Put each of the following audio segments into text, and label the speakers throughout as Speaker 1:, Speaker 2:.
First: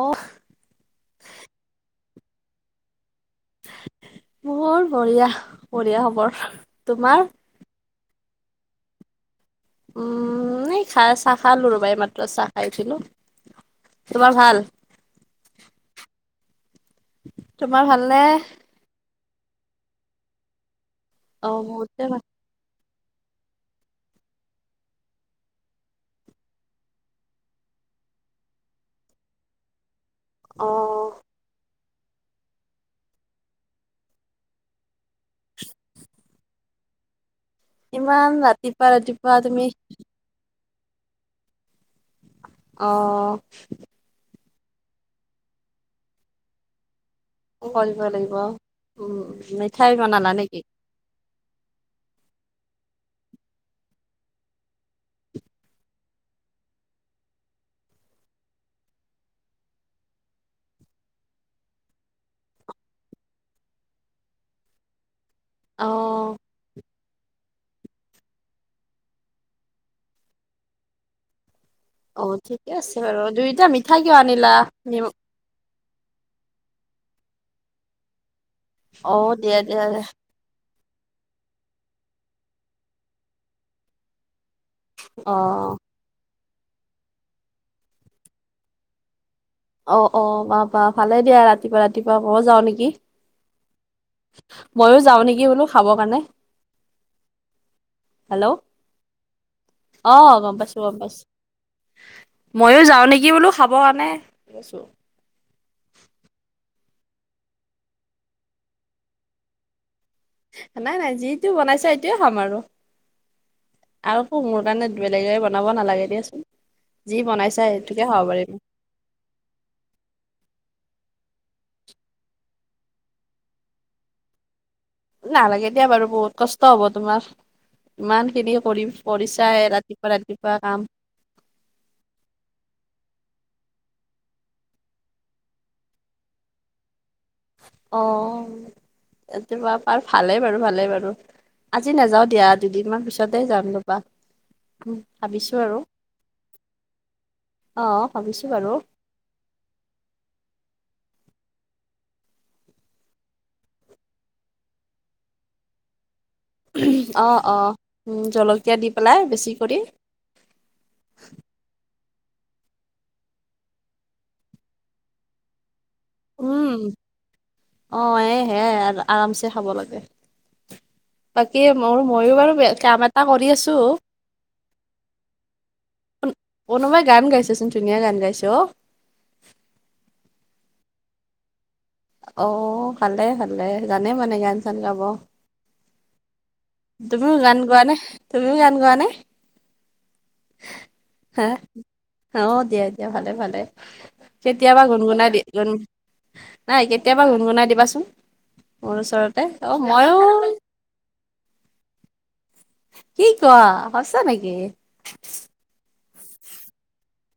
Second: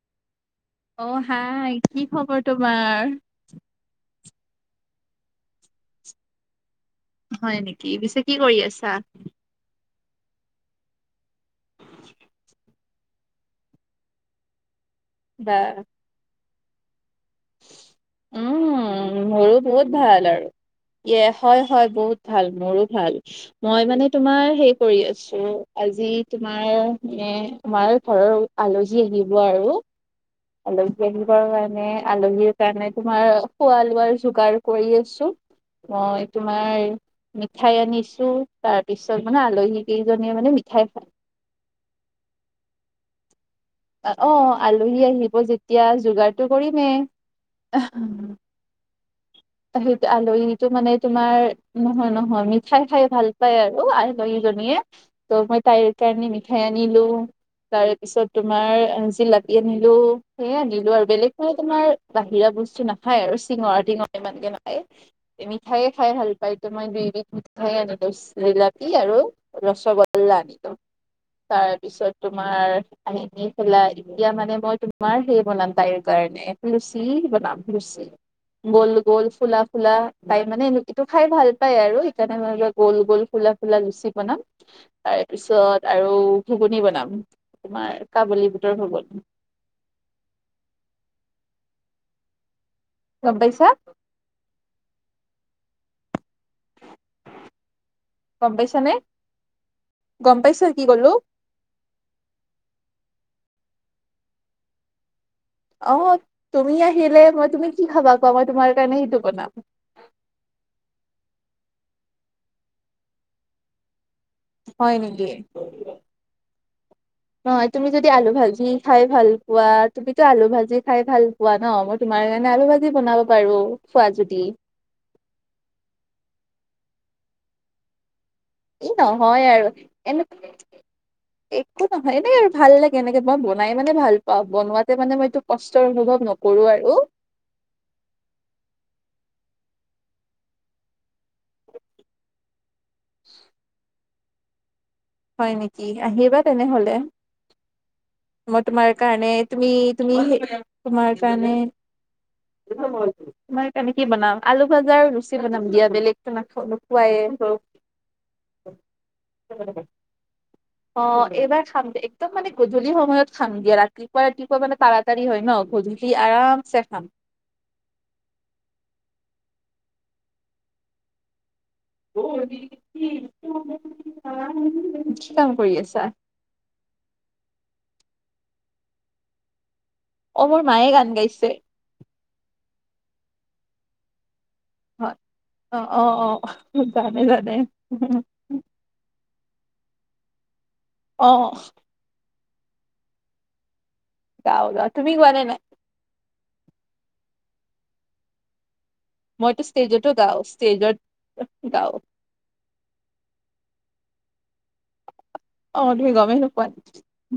Speaker 1: অ'হ।
Speaker 2: অ' হাই কি খবৰ তোমাৰ?
Speaker 1: মোৰ বঢ়িয়া, বঢ়িয়া খবৰ। তোমাৰ?
Speaker 2: হয় নেকি। পিছে কি কৰি আছা?
Speaker 1: উম' এই খা চাহ খালোঁ ৰবা, এই মাত্ৰ চাহ খাই উঠিলোঁ। তোমাৰ ভাল?
Speaker 2: ভাল।
Speaker 1: তোমাৰ ভালনে?
Speaker 2: উম' মোৰো বহুত ভাল আৰু, ইয়ে হয়
Speaker 1: অ',
Speaker 2: হয়
Speaker 1: বহুতে
Speaker 2: বহুত ভাল, মোৰো ভাল। মই মানে তোমাৰ সেই কৰি আছোঁ, আজি তোমাৰ নে তোমাৰ ঘৰৰ আলহী আহিব আৰু। আলহী
Speaker 1: অ',
Speaker 2: আহিবৰ কাৰণে, আলহীৰ কাৰণে তোমাৰ খোৱা লোৱাৰ যোগাৰ কৰি আছোঁ। মই তোমাৰ মিঠাই
Speaker 1: ইমান
Speaker 2: আনিছোঁ, তাৰ
Speaker 1: ৰাতিপুৱা
Speaker 2: পিছত
Speaker 1: ৰাতিপুৱা
Speaker 2: মানে
Speaker 1: তুমি
Speaker 2: আলহী কেইজন আলহীয়ে মানে মিঠাই খায়।
Speaker 1: অ'হ।
Speaker 2: এ অ' আলহী আহিব যেতিয়া যোগাৰটো কৰিমে।
Speaker 1: কৰিব লাগিব। উম' উম'। মিঠাই
Speaker 2: সেইটো,
Speaker 1: বনালা নেকি?
Speaker 2: আলহীটো মানে তোমাৰ নহয় নহয়, মিঠাই খাই ভাল পায় আৰু আলহীজনীয়ে। ত মই তাইৰ কাৰণে মিঠাই আনিলোঁ। তাৰে পিছত তোমাৰ এহ জিলাপি আনিলোঁ, সেইয়ে আনিলোঁ আৰু বেলেগ নাই তোমাৰ বাহিৰা বস্তু নাখায় আৰু চিঙৰা-টিঙৰা ইমানকে নাখাই, মিঠায়ে খাই ভাল
Speaker 1: অ',
Speaker 2: পায় তো মই দুইবিধ মিঠাই দৈ আনিলোঁ, জিলাপি আৰু ৰসগোল্লা আনিলোঁ। তাৰপিছত
Speaker 1: অ', ঠিকে
Speaker 2: তোমাৰ
Speaker 1: আছে বাৰু
Speaker 2: হি
Speaker 1: দুইটা
Speaker 2: খেলা
Speaker 1: মিঠাই কিয়
Speaker 2: এতিয়া
Speaker 1: আনিলা?
Speaker 2: মানে মই
Speaker 1: নিম
Speaker 2: তোমাৰ সেই বনাম তাই কাৰণে লুচি বনাম, লুচি গৌল গৌল
Speaker 1: অ', দিয়া
Speaker 2: ফুুলা
Speaker 1: দিয়া
Speaker 2: ফুুলা।
Speaker 1: দিয়া।
Speaker 2: তাই মানে এনো এইটো খাই ভাল পাই আৰু সেইকাৰণে মইয়ে গ'ল গ'ল ফুলা ফুলা লুচি বনাম। তাৰে
Speaker 1: অ'।
Speaker 2: পিছত আৰু ঘুগুনী বনাম, তোমাৰ কাবুলী বুটৰ ঘুগুনী।
Speaker 1: অ' অ' বাহ-বাহ ভালে দিয়া ৰাতিপুৱা ৰাতিপুৱা, মইয়ো যাওঁ নেকি।
Speaker 2: গম পাইছা?
Speaker 1: মইয়ো যাওঁ নেকি বোলোঁ খাবৰ কাৰণে। হেল্ল,
Speaker 2: গম পাইছা নে
Speaker 1: অ'হ গম
Speaker 2: পাইছা
Speaker 1: পাইছোঁ,
Speaker 2: কি
Speaker 1: গম
Speaker 2: ক'লো
Speaker 1: পাইছোঁ। মইয়ো যাওঁ নেকি বোলোঁ খাবৰ কাৰণে।
Speaker 2: অ' তুমি আহিলে মই তুমি কি খাবা কোৱা, মই তোমাৰ কাৰণে সেইটো বনাম।
Speaker 1: নাই নাই যিটো বনাইছা, এইটোয়ে খাম আৰু। আৰু একো মোৰ কাৰণে
Speaker 2: হয় নেকি?
Speaker 1: বেলেগে বনাব নালাগে দিয়াচোন, যি বনাইছা
Speaker 2: নহয় তুমি যদি
Speaker 1: সেইটোকে
Speaker 2: আলু
Speaker 1: খাব পাৰিম।
Speaker 2: ভাজি খাই ভাল পোৱা, তুমিতো আলু ভাজি খাই ভাল পোৱা ন, মই তোমাৰ কাৰণে আলু ভাজি বনাব পাৰোঁ। খোৱা যদি।
Speaker 1: নালাগে দিয়া বাৰু বহুত কষ্ট হ'ব তোমাৰ, ইমানখিনি
Speaker 2: এই
Speaker 1: কৰিম
Speaker 2: নহয় আৰু
Speaker 1: কৰিছাইয়ে ৰাতিপুৱা
Speaker 2: এনে
Speaker 1: ৰাতিপুৱা কাম।
Speaker 2: একো নহয় এনেই আৰু ভাল লাগে, এনেকে মই বনাই মানে ভাল পাওঁ। বনোৱাতে মানে মইতো কষ্টৰ অনুভৱ নকৰোঁ আৰু।
Speaker 1: অ'। [unintelligible] টোপা পাৰ ভালেই বাৰু ভালেই বাৰু। আজি নাযাওঁ দিয়া দুদিনমান পিছতে যাম ৰবা।
Speaker 2: হয়
Speaker 1: ভাবিছো আৰু
Speaker 2: নেকি, আহিবা তেনে হ'লে
Speaker 1: অ ভাবিছো
Speaker 2: মই
Speaker 1: বাৰু
Speaker 2: তোমাৰ- কাৰণে তুমি তুমি তোমাৰ কাৰণে- তোমাৰ কাৰণে কি বনাম, আলু ভাজা আৰু লুচি বনাম দিয়া। বেলেগ-
Speaker 1: অ
Speaker 2: নাখ-নোখোৱায়ে
Speaker 1: অ উম জলকীয়া দি পেলাই বেছি কৰি
Speaker 2: [unintelligible] অঁঊ এইবাৰ খাম দে, একদম মানে গধূলি সময়ত খাম দিয়া ৰাতি- ৰাতিপুৱা ৰাতিপুৱা মানে তাৰা-তাৰী হয় ন' গধূলি আৰাম চে খাম।
Speaker 1: অঁ' এ সেয়াই, আৰামছে খাব লাগে। বাকী মোৰ মইয়ো বাৰু কাম এটা কৰি আছোঁ।
Speaker 2: তুমি কি কাম কৰি আছা?
Speaker 1: কোনোবাই গান গাইছেচোন ধুনীয়া গান গাইছে অঁ'।
Speaker 2: অঁ' মোৰ মায়ে গান গাইছে।
Speaker 1: অঁ' ভালে ভালে, জানে মানে গান চান গাব।
Speaker 2: অঁ' অঁ' অঁ' অঁ'।
Speaker 1: তুমিও গান গোৱা নে, তুমিও গান গোৱা নে
Speaker 2: অ
Speaker 1: হা? অঁ' দিয়া দিয়া ভালে ভালে,
Speaker 2: গাও
Speaker 1: কেতিয়াবা
Speaker 2: গাও তুমি
Speaker 1: গুণগুণাই
Speaker 2: গোৱা
Speaker 1: দি
Speaker 2: নে নাই?
Speaker 1: গুণ নাই কেতিয়াবা গুণগুণাই দিবাচোন। ওচৰতে
Speaker 2: মইতো
Speaker 1: অ
Speaker 2: ষ্টেজতো
Speaker 1: ময়ো
Speaker 2: গাও, ষ্টেজত গাও।
Speaker 1: কি কোৱা সঁচা নেকি?
Speaker 2: অঁ' তুমি গমেই নোপোৱা,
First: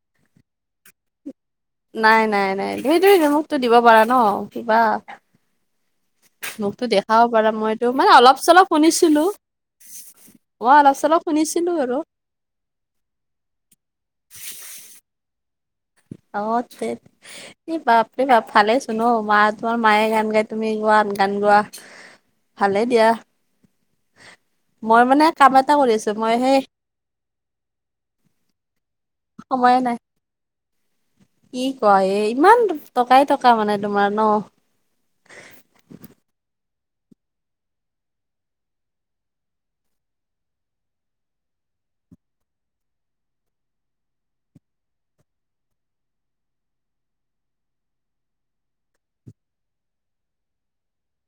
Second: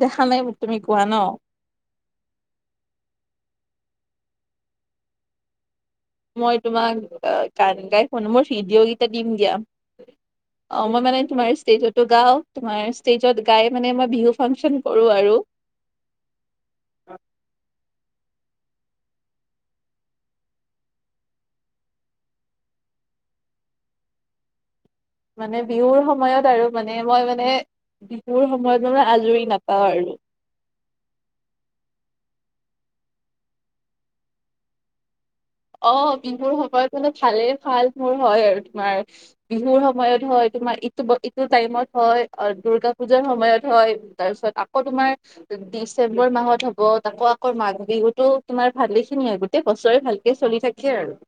Speaker 2: দেখা নাই তুমি গোৱা ন'।
Speaker 1: নাই নাই নাই, সেইটোৱেইটো, মোকটো দিব পাৰা ন' কিবা।
Speaker 2: মই
Speaker 1: মোকতো
Speaker 2: তোমাক
Speaker 1: দেখাব পাৰা
Speaker 2: গান
Speaker 1: মইতো
Speaker 2: গাই
Speaker 1: মানে
Speaker 2: শুনো,
Speaker 1: অলপ
Speaker 2: মোৰ
Speaker 1: চলপ
Speaker 2: ভিডিঅ' কেইটা
Speaker 1: শুনিছিলো
Speaker 2: দিম দিয়া। অঁ'
Speaker 1: অলপ
Speaker 2: মই
Speaker 1: চলপ
Speaker 2: মানে তোমাৰ
Speaker 1: শুনিছিলো আৰু
Speaker 2: ষ্টেজতো গাওঁ। তোমাৰ ষ্টেজত গাই মানে মই বিহু ফাংচন কৰোঁ আৰু।
Speaker 1: অঁ' তে এই বাপ দে না ভালেই চোন ন' মা তোমাৰ মায়ে গান গাই তুমি গোৱা গান গোৱা। ভালে দিয়া। মই কাম
Speaker 2: মানে
Speaker 1: এটা কৰি
Speaker 2: বিহুৰ
Speaker 1: আছো মই
Speaker 2: সময়ত
Speaker 1: সেই
Speaker 2: আৰু মানে মই মানে বিহুৰ সময়ত মই মানে আজৰি
Speaker 1: সময়ে
Speaker 2: নাপাওঁ
Speaker 1: নাই
Speaker 2: আৰু।
Speaker 1: কি কোৱা, এ ইমান টকাই টকা মানে তোমাৰ ন'।
Speaker 2: অঁ' বিহুৰ সময়ত মানে ভালেই ভাল মোৰ হয় আৰু তোমাৰ- বিহুৰ সময়ত হয়, তোমাৰ ইটো ইটো টাইমত হয়, দুৰ্গা পুজাৰ সময়ত হয় তাৰপিছত- আকৌ তোমাৰ- ডিচেম্বৰ মাহত হ'ব, তাকৌ আকৌ মাঘ বিহুতো তোমাৰ ভালে খিনিয়ে গোটেই বছৰে ভাল- চলি থাকে আৰু।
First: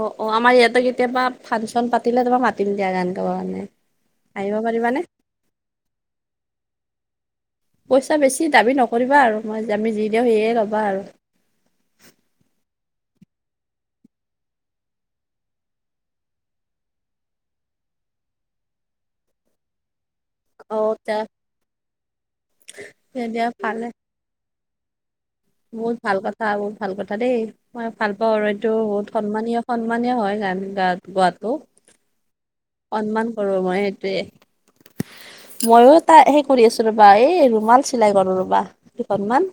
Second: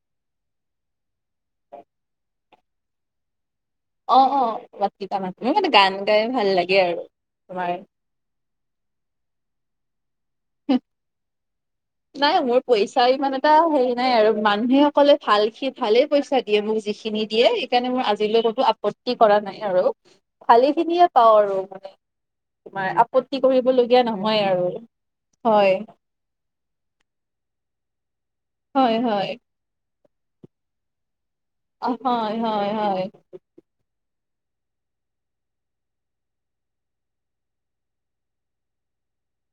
Speaker 1: অঁ' অঁ' আমাৰ ইয়াঁতে কেতিয়াবা ফাংচন পাতিলে তোমাক মাতিম দিয়া গান গাব কাৰণে।
Speaker 2: অঁ'
Speaker 1: আহিব
Speaker 2: অঁ'
Speaker 1: পাৰিবানে
Speaker 2: [unintelligible] মোৰ মানে গান গাই ভাল লাগে আৰু তোমাৰ।
Speaker 1: এ বেছি দাবী নকৰিবা আৰু মই আমি যি দিওঁ সেয়ে ল'বা আৰু।
Speaker 2: নাই মোৰ পইচা ইমান এটা হেৰি নাই আৰু মানুহে অকলে ভাল সি ভালে পইচা- দিয়ে মোক যিখিনি দিয়ে সেইকাৰণে মোৰ আজিলৈ কতো আপত্তি কৰা নাই আৰু। ভালি
Speaker 1: অ
Speaker 2: খিনিয়ে পাওঁ
Speaker 1: তে
Speaker 2: আৰু মানে তোমাৰ আপত্তি
Speaker 1: দিয়া ভালে
Speaker 2: কৰিবলগীয়া নহয় আৰু। হয়
Speaker 1: বহুত ভাল কথা বহুত ভাল কথা দেই। মই ভাল পাওঁ আৰু এইটো
Speaker 2: হয়
Speaker 1: বহুত
Speaker 2: হয়
Speaker 1: সন্মানীয়- সন্মানীয় হয় গান গোৱাটো।
Speaker 2: হয় হয়। হয়
Speaker 1: সন্মান কৰোঁ মই সেইটোৱে। মইয়ো তাই সেই কৰি আছোঁ ৰবা এই ৰুমাল চিলাই কৰোঁ ৰবা দুখনমান।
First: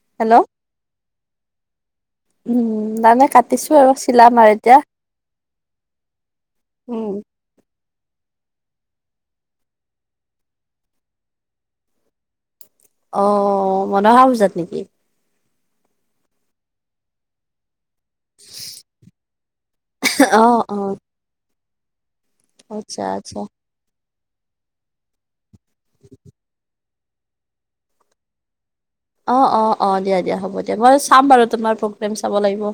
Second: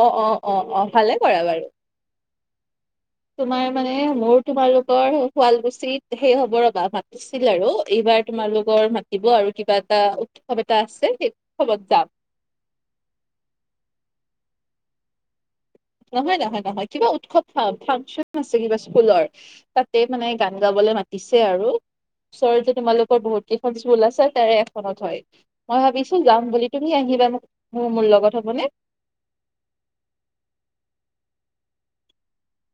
Speaker 2: অ',
Speaker 1: হেল্ল'
Speaker 2: অ', অ', অ', ভালে কৰা বাৰু।
Speaker 1: উম, মানে
Speaker 2: তোমাৰ মানে মোৰ তোমালোকৰ শুৱালকুছিত সেই হ'ব ৰ'বা [unintelligible]
Speaker 1: উম
Speaker 2: আছিল আৰু এইবাৰ তোমালোকৰ মাতিব আৰু কিবা এটা উৎসৱ এটা আছে সেই উৎসৱত যাম।
Speaker 1: অ', মনসা পূজাত নেকি?
Speaker 2: নহয়, নহয়, নহয়, কিবা উৎসৱ ফাং-ফাংচন। আছে কিবা স্কুলৰ। তাতে মানে
Speaker 1: অ
Speaker 2: গান
Speaker 1: অ
Speaker 2: গাবলৈ মাতিছে আৰু। ওচৰ যে
Speaker 1: আচ্ছা
Speaker 2: তোমালোকৰ
Speaker 1: আচ্ছা
Speaker 2: বহুত কেইখন স্কুল আছে, তাৰে এখনত হয়, মই ভাবিছোঁ যাম বুলি। তুমি আহিবা মোক মোৰ লগত হ'ব নে?
Speaker 1: অ', অ', অ', দিয়া, দিয়া হ'ব দিয়া। মই চাম বাৰু তোমাৰ প্ৰগ্ৰেম চাব লাগিব।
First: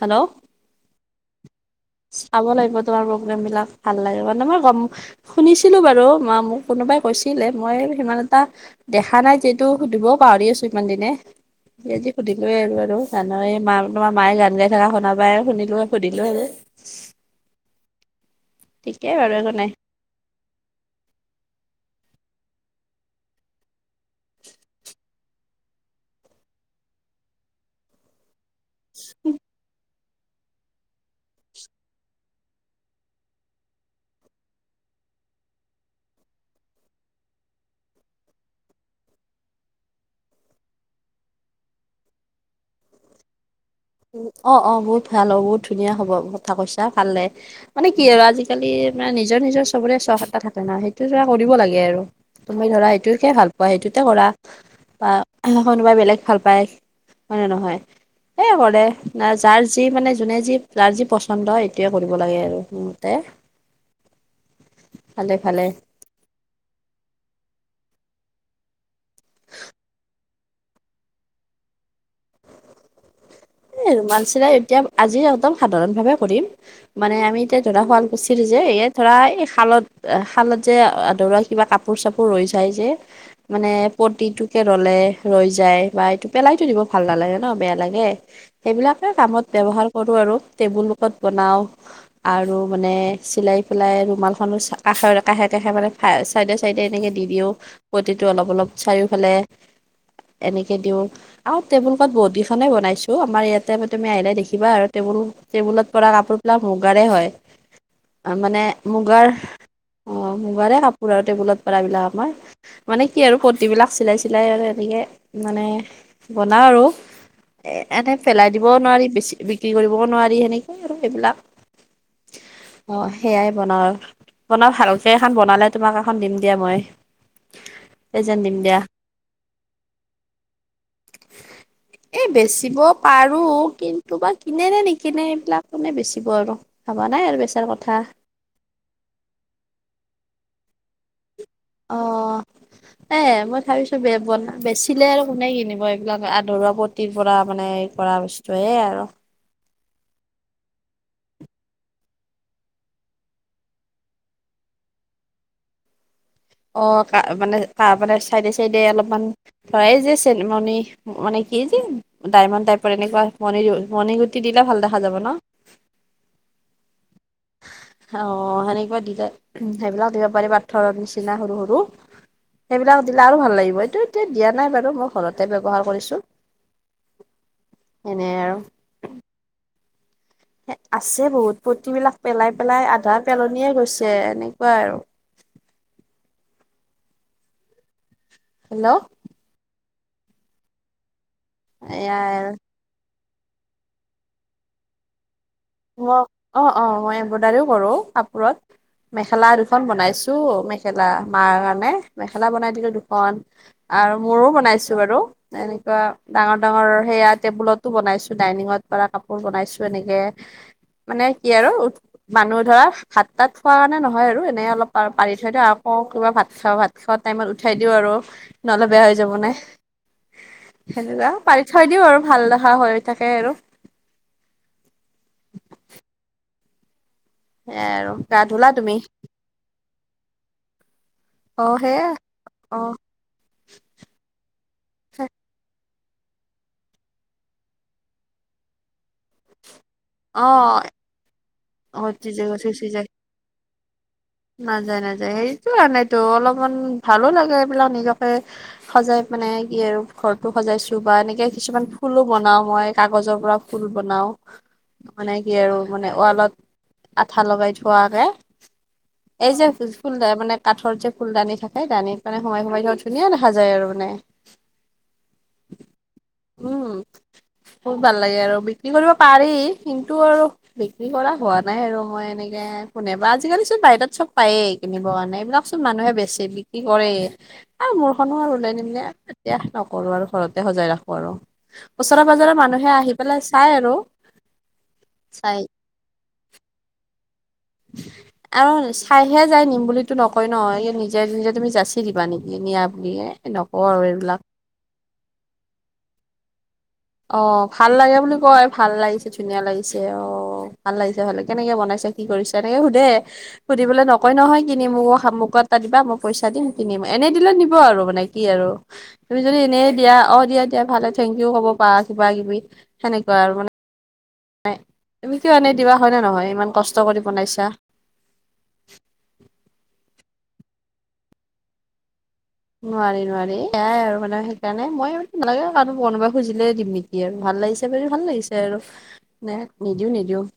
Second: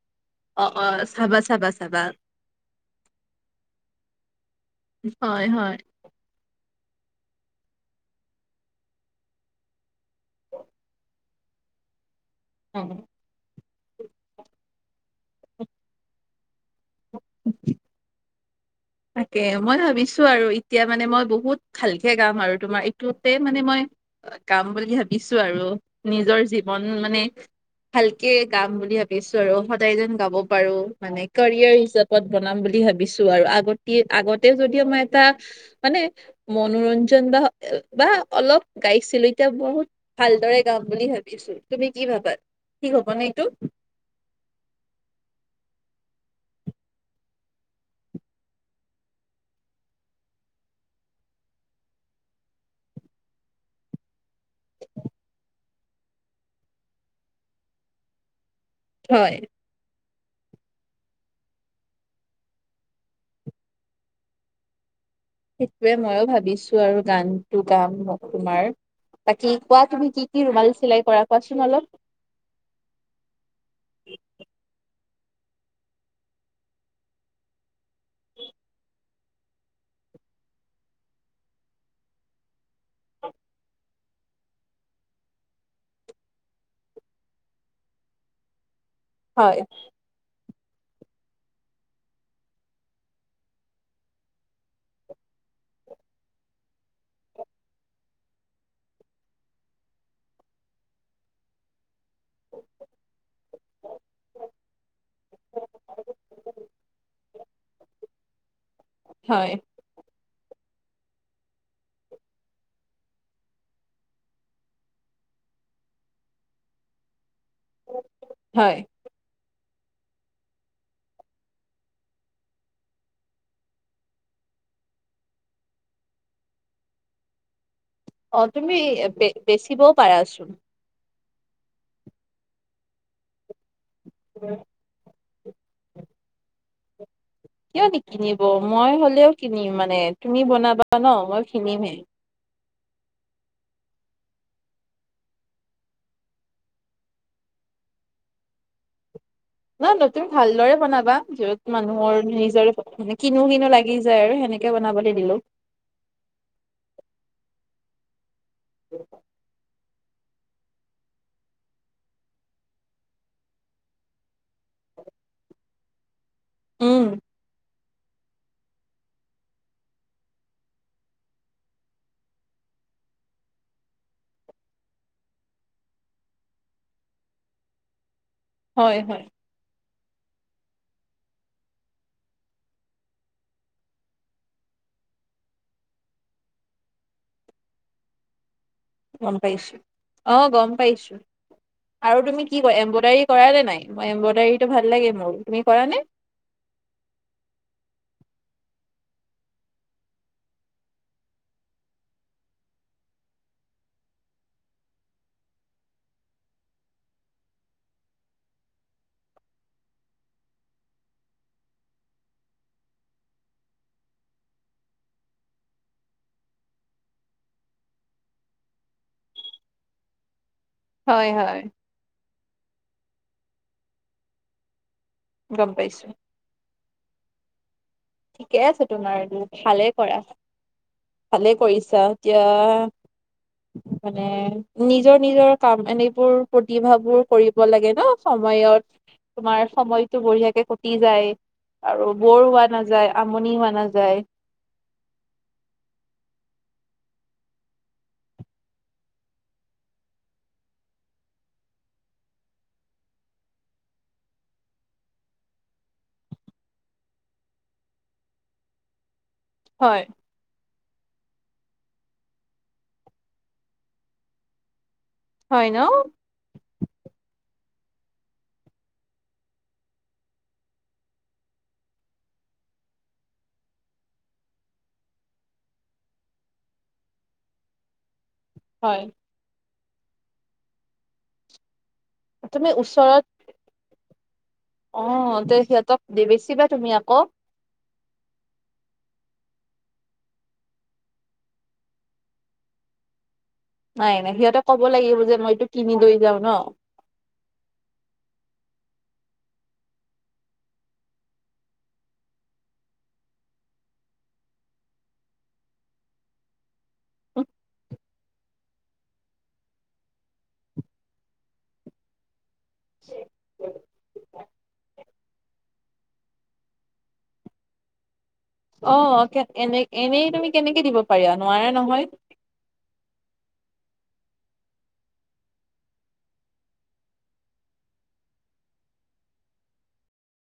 Speaker 1: হেল্ল'!
Speaker 2: অ', অ', চাবা, চাবা।
Speaker 1: চাব লাগিব তোমাৰ প্ৰগ্ৰেমবিলাক ভাল লাগে, মানে মই গম
Speaker 2: হয় হয়
Speaker 1: শুনিছিলোঁ বাৰু মা মোক কোনোবাই কৈছিলে মই সিমান এটা দেখা নাই যিহেতু সুধিবও পাহৰি আছোঁ ইমান দিনে। এ, আজি সুধিলোয়ে আৰু,
Speaker 2: অ।
Speaker 1: আৰু। [unintelligible] এই মা তোমাৰ মায়ে গান গাই থকা শুনা পাই শুনিলোঁ আৰু সুধিলোঁ আৰু।
Speaker 2: [inaudible]
Speaker 1: ঠিকেই বাৰু
Speaker 2: তাকে
Speaker 1: একো নাই
Speaker 2: মই ভাবিছোঁ আৰু এত এতিয়া মানে মই বহুত ভালকে গাম আৰু তোমাৰ এইটোতে মানে মই গাম বুলি ভাব ছো আৰু নিজৰ জীৱন মানে ভালকে গাম বুলি ভাবিছোঁ আৰু সদায় যেন গাব পাৰোঁ। মানে কৰিয়াৰ হিচাপত বনাম বুলি ভাবিছোঁ আৰু আগতি- আগতে যদি মই এটা মানে মনোৰঞ্জন বা -বা অলপ গাইছিলোঁ, এতিয়া বহুত ভালদৰে গাম বুলি ভাবিছোঁ। তুমি কি ভাবা? ঠিক হ'ব নে এইটো?
Speaker 1: উম, অ', অ', বহুত ভাল হ'ব বহুত ধুনীয়া হ'ব কথা কৈছা গালে মানে কি আৰু আজিকালি মানে নিজৰ, নিজৰ চবৰে চখ এটা থাকে, না সেইটো ধৰা কৰিব লাগে আৰু। তুমি ধৰা এইটোকে ভাল পোৱা এইটোতে কৰা। বা কোনোবাই বেলেগ ভাল পায় হয়, নে নহয়? সেই [unintelligible] না,
Speaker 2: হয়
Speaker 1: যাৰ যি মানে যোনে যি যাৰ যি পচন্দ সেইটোৱে কৰিব লাগে আৰু মোৰ মতে। [inaudible] ভালে
Speaker 2: সেইটোৱে ময়ো ভাবিছোঁ আৰু গানটো গাম মই তোমাৰ। বাকী কোৱা তুমি কি, কি ৰুমাল চিলাই কৰা কোৱাচোন অলপ?
Speaker 1: এ, ৰুমাল চিলাই এতিয়া আজি একদম সাধাৰণ ভাৱে কৰিম। মানে আমি এতিয়া ধৰা শুৱালকুছিৰ যে এ, ধৰা এই শালত শালত যে আধৰোৱা কিবা কাপোৰ-চাপোৰ ৰৈ যায় যে। মানে পটিটোকে ৰ'লে ৰৈ যায় বা এইটো পেলাই থৈ দিব ভাল নালাগে ন' বেয়া লাগে। সেইবিলাকে কামত
Speaker 2: হয়
Speaker 1: ব্যৱহাৰ কৰো আৰু টেবুল কাপোৰ বনাওঁ। আৰু মানে চিলাই পেলাই ৰুমালখনো কাষৰে কাষে, কাষে মানে চাইডে, চাইডে এনেকে দি দিওঁ পটিটো অলপ, অলপ চাৰিওফালে। এনেকে দিওঁ আৰু টেবুল কত বহুত কিখনে বনাইছোঁ। আমাৰ ইয়াতে তুমি আহিলে দেখিবা আৰু টেবুল- টেবুলত পৰা কাপোৰ বিলাক মুগাৰে হয়। এ, মানে মুগাৰ
Speaker 2: হয়
Speaker 1: অ', মুগাৰে কাপোৰ আৰু টেবুলত পাৰা বিলাক আমাৰ। মানে কি আৰু পটি বিলাক চিলাই, চিলাই আৰু এনেকে মানে বনাওঁ আৰু। এ, এনে পেলাই দিবও
Speaker 2: হয়
Speaker 1: নোৱাৰি বেছি বিক্ৰী কৰিবও নোৱাৰি সেনেকৈ আৰু এইবিলাক। অ', সেয়াই বনাওঁ বনাও, ভালকে এখন বনালে তোমাক এখন দিম দিয়া মই। প্ৰেজেন্ট
Speaker 2: অ',
Speaker 1: দিম
Speaker 2: তুমি বেচিবও পাৰাচোন?
Speaker 1: এ বেচিব পাৰোঁ, কিন্তু বা কিনে নে নিকি কিনে এইবিলাক মানে বেচিব আৰু? ভাবা নাই আৰু বেচাৰ
Speaker 2: কিয়
Speaker 1: কথা
Speaker 2: নিকিনিব, মই হলেওঁ কিনিম মানে তুমি বনাবা ন, মই
Speaker 1: অ
Speaker 2: কিনিমেই।
Speaker 1: [inaudible] এ মই ভাবিছো বে-বনা বেচিলে আৰু কোনে কিনিব এইবিলাক আধৰুৱা পটিৰ পৰা মানে কৰা বচ [unintelligible] আৰু।
Speaker 2: নহয়, নহয় তুমি ভালদৰে বনাবা, য'ত মানুহৰ নিজৰে মানে কিনো- কিনো লাগি যায় আৰু সেনেক কিয় বনাবলে দিলো।
Speaker 1: অ', কা মানে [unintelligible] চাইডে- চাইডে অলপমান ধৰা এই যে চেলমণি মানে কি যে ডায়মণ্ড টাইপৰ এনেকুৱা মনি [unintelligible] মণিগুটি দিলে ভাল দেখা যাব ন'?
Speaker 2: উম।
Speaker 1: অ, সেনেকুৱা দিলে সেইবিলাক দিব পাৰি পাথৰৰ নিচিনা সৰু সৰু। সেইবিলাক দিলে আৰু ভাল লাগিব এইটো এতিয়া দিয়া নাই বাৰু মই ঘৰতে ব্যৱহাৰ কৰিছোঁ। এনেই আৰু।
Speaker 2: হয়, হয়।
Speaker 1: [unintelligible] আছে বহুত পটী বিলাক পেলাই পেলাই আধা পেলনিয়ে গৈছে এনেকুৱাই আৰু। হেল্লো'
Speaker 2: গম পাইছো, অ গম পাইছো, আৰু
Speaker 1: এয়া
Speaker 2: তুমি কি কৰা এম্বুডাৰী কৰা নে নাই? মই এম্বুডাৰীটো ভাল লাগে মোৰ, তুমি কৰা নে?
Speaker 1: [unintelligible] অ, অ, মই এম্ব্ৰডাৰিও কৰো কাপোৰত। মেখেলা দুখন বনাইছো, মেখেলা মাৰ কাৰণে মেখেলা বনাই দিলো দুখন। আৰু মোৰো বনাইছো বাৰু। এনেকুৱা ডাঙৰ ডাঙৰ সেয়া টেবুলতো বনাইছো ডাইনিঙত পৰা কাপোৰ বনাইছো এনেকে। মানে কি আৰু মানুহ ধৰা ভাত তাত খোৱা কাৰণে নহয় আৰু এনেই অলপ পাৰি থৈ দিয়া আকৌ কিবা ভাত খাওঁ ভাত খোৱা টাইমত উঠাই দিও আৰু নহ'লে বেয়া হৈ যাব নে!
Speaker 2: হয়
Speaker 1: সেনেকুৱা,
Speaker 2: হয়
Speaker 1: পাৰি থৈ দিওঁ আৰু ভাল দেখা হৈ থাকে আৰু।
Speaker 2: গম পাইছো।
Speaker 1: সেয়াই আৰু। গা
Speaker 2: ঠিকে
Speaker 1: ধুলা
Speaker 2: আছে
Speaker 1: তুমি
Speaker 2: তোমাৰ ভালেই কৰা। ভালে
Speaker 1: অ
Speaker 2: কৰিছা,
Speaker 1: সেয়া
Speaker 2: এতিয়া
Speaker 1: অ
Speaker 2: মানে নিজৰ নিজৰ কাম এনেবোৰ প্ৰতিভাবোৰ কৰিব লাগে ন সময়ত। তোমাৰ সময়টো
Speaker 1: অ
Speaker 2: বঢ়িয়াকে কটি যায়
Speaker 1: অ
Speaker 2: আৰু
Speaker 1: তিজে
Speaker 2: ব'ৰ
Speaker 1: গছে
Speaker 2: হোৱাত
Speaker 1: চি যায়
Speaker 2: আমনি হোৱা নাযায়।
Speaker 1: নাযায়, নাযায় সেইটো কাৰণেটো অলপমান ভালো লাগে এইবিলাক নিজাকে সজাই মানে কি আৰু ঘৰতো সজাইছো বা এনেকে কিছুমান ফুলো বনাও মই কাগজৰ পৰা ফুল বনাও, মানে কি আৰু মানে ৱালত আঠা লগাই থোৱাকে। এই যে
Speaker 2: হয়
Speaker 1: [unintelligible] [unintelligible] মানে কাঠৰ যে ফুলদানি থাকে দানিত মানে সোমাই সোমাই দিওঁ, ধুনীয়া দেখা যায় আৰু মানে।
Speaker 2: হয় ন!
Speaker 1: উম, বহুত ভাল লাগে আৰু বিক্ৰী কৰিব পাৰি কিন্তু আৰু বিক্ৰী কৰা হোৱা নাই আৰু মই এনেকে কোনে বা আজিকালি! বাহিৰত চব পায়েই কিনিব কাৰণে এইবিলাক চব মানুহে বেচি বিক্ৰী কৰে আৰু মোৰ খন নো আৰু! নিমে এতিয়া নকৰো আৰু ঘৰতে সজাই ৰাখো আৰু ওচৰে পাজৰে
Speaker 2: তুমি
Speaker 1: মানুহে আহি
Speaker 2: ওচৰত
Speaker 1: পেলাই! চাই আৰু।
Speaker 2: অ তে
Speaker 1: চাই
Speaker 2: সিহঁতক নেৱেচিবা তুমি আকৌ।
Speaker 1: [inaudible] আ চাইহে যায় নিম বুলিতো নকয় ন এই নিজে নিজে তুমি যাচি দিবা নেকি নিয়া বুলি এ।
Speaker 2: নাই নাই সিহঁতে ক'ব লাগিব যে মই এইটো কিনি লৈ যাওঁ ন।
Speaker 1: অ ভাল লাগে বুলি কয় ভাল লাগিছে ধুনীয়া লাগিছে অ। ভাল লাগিছে ভাল লাগিছে কেনেকে বনাইছা কি কৰিছা এনেকে সুধে। সুধিপালে নকয় নহয় কিনি মো মোকো এটা দিবা, মই পইচা দিম কিনিম, এনে দিলে নিব আৰু মানে। কি আৰু তুমি যদি এনেই দিয়া অ দিয়া দিয়া ভালে থেংক ইউ ক'ব। পা কিবা কিবি সেনেকুৱা আৰু মানে। নাই তুমি কিয় এনে দিবা হয়নে, নহয় ইমান কষ্ট কৰি বনাইছা।
Speaker 2: অ এনে এনেই তুমি কেনেকে দিব পাৰিবা, নোৱাৰা নহয়।
Speaker 1: নোৱাৰি নোৱাৰি এয়াই আৰু মানে সেইকাৰণে মই নালাগে কাৰো বনাবা খুজিলেই দিম নেকি! সেয়াই আৰু ভাল লাগিছে যদি ভাল লাগিছে আৰু নে নিদিও নিদিও।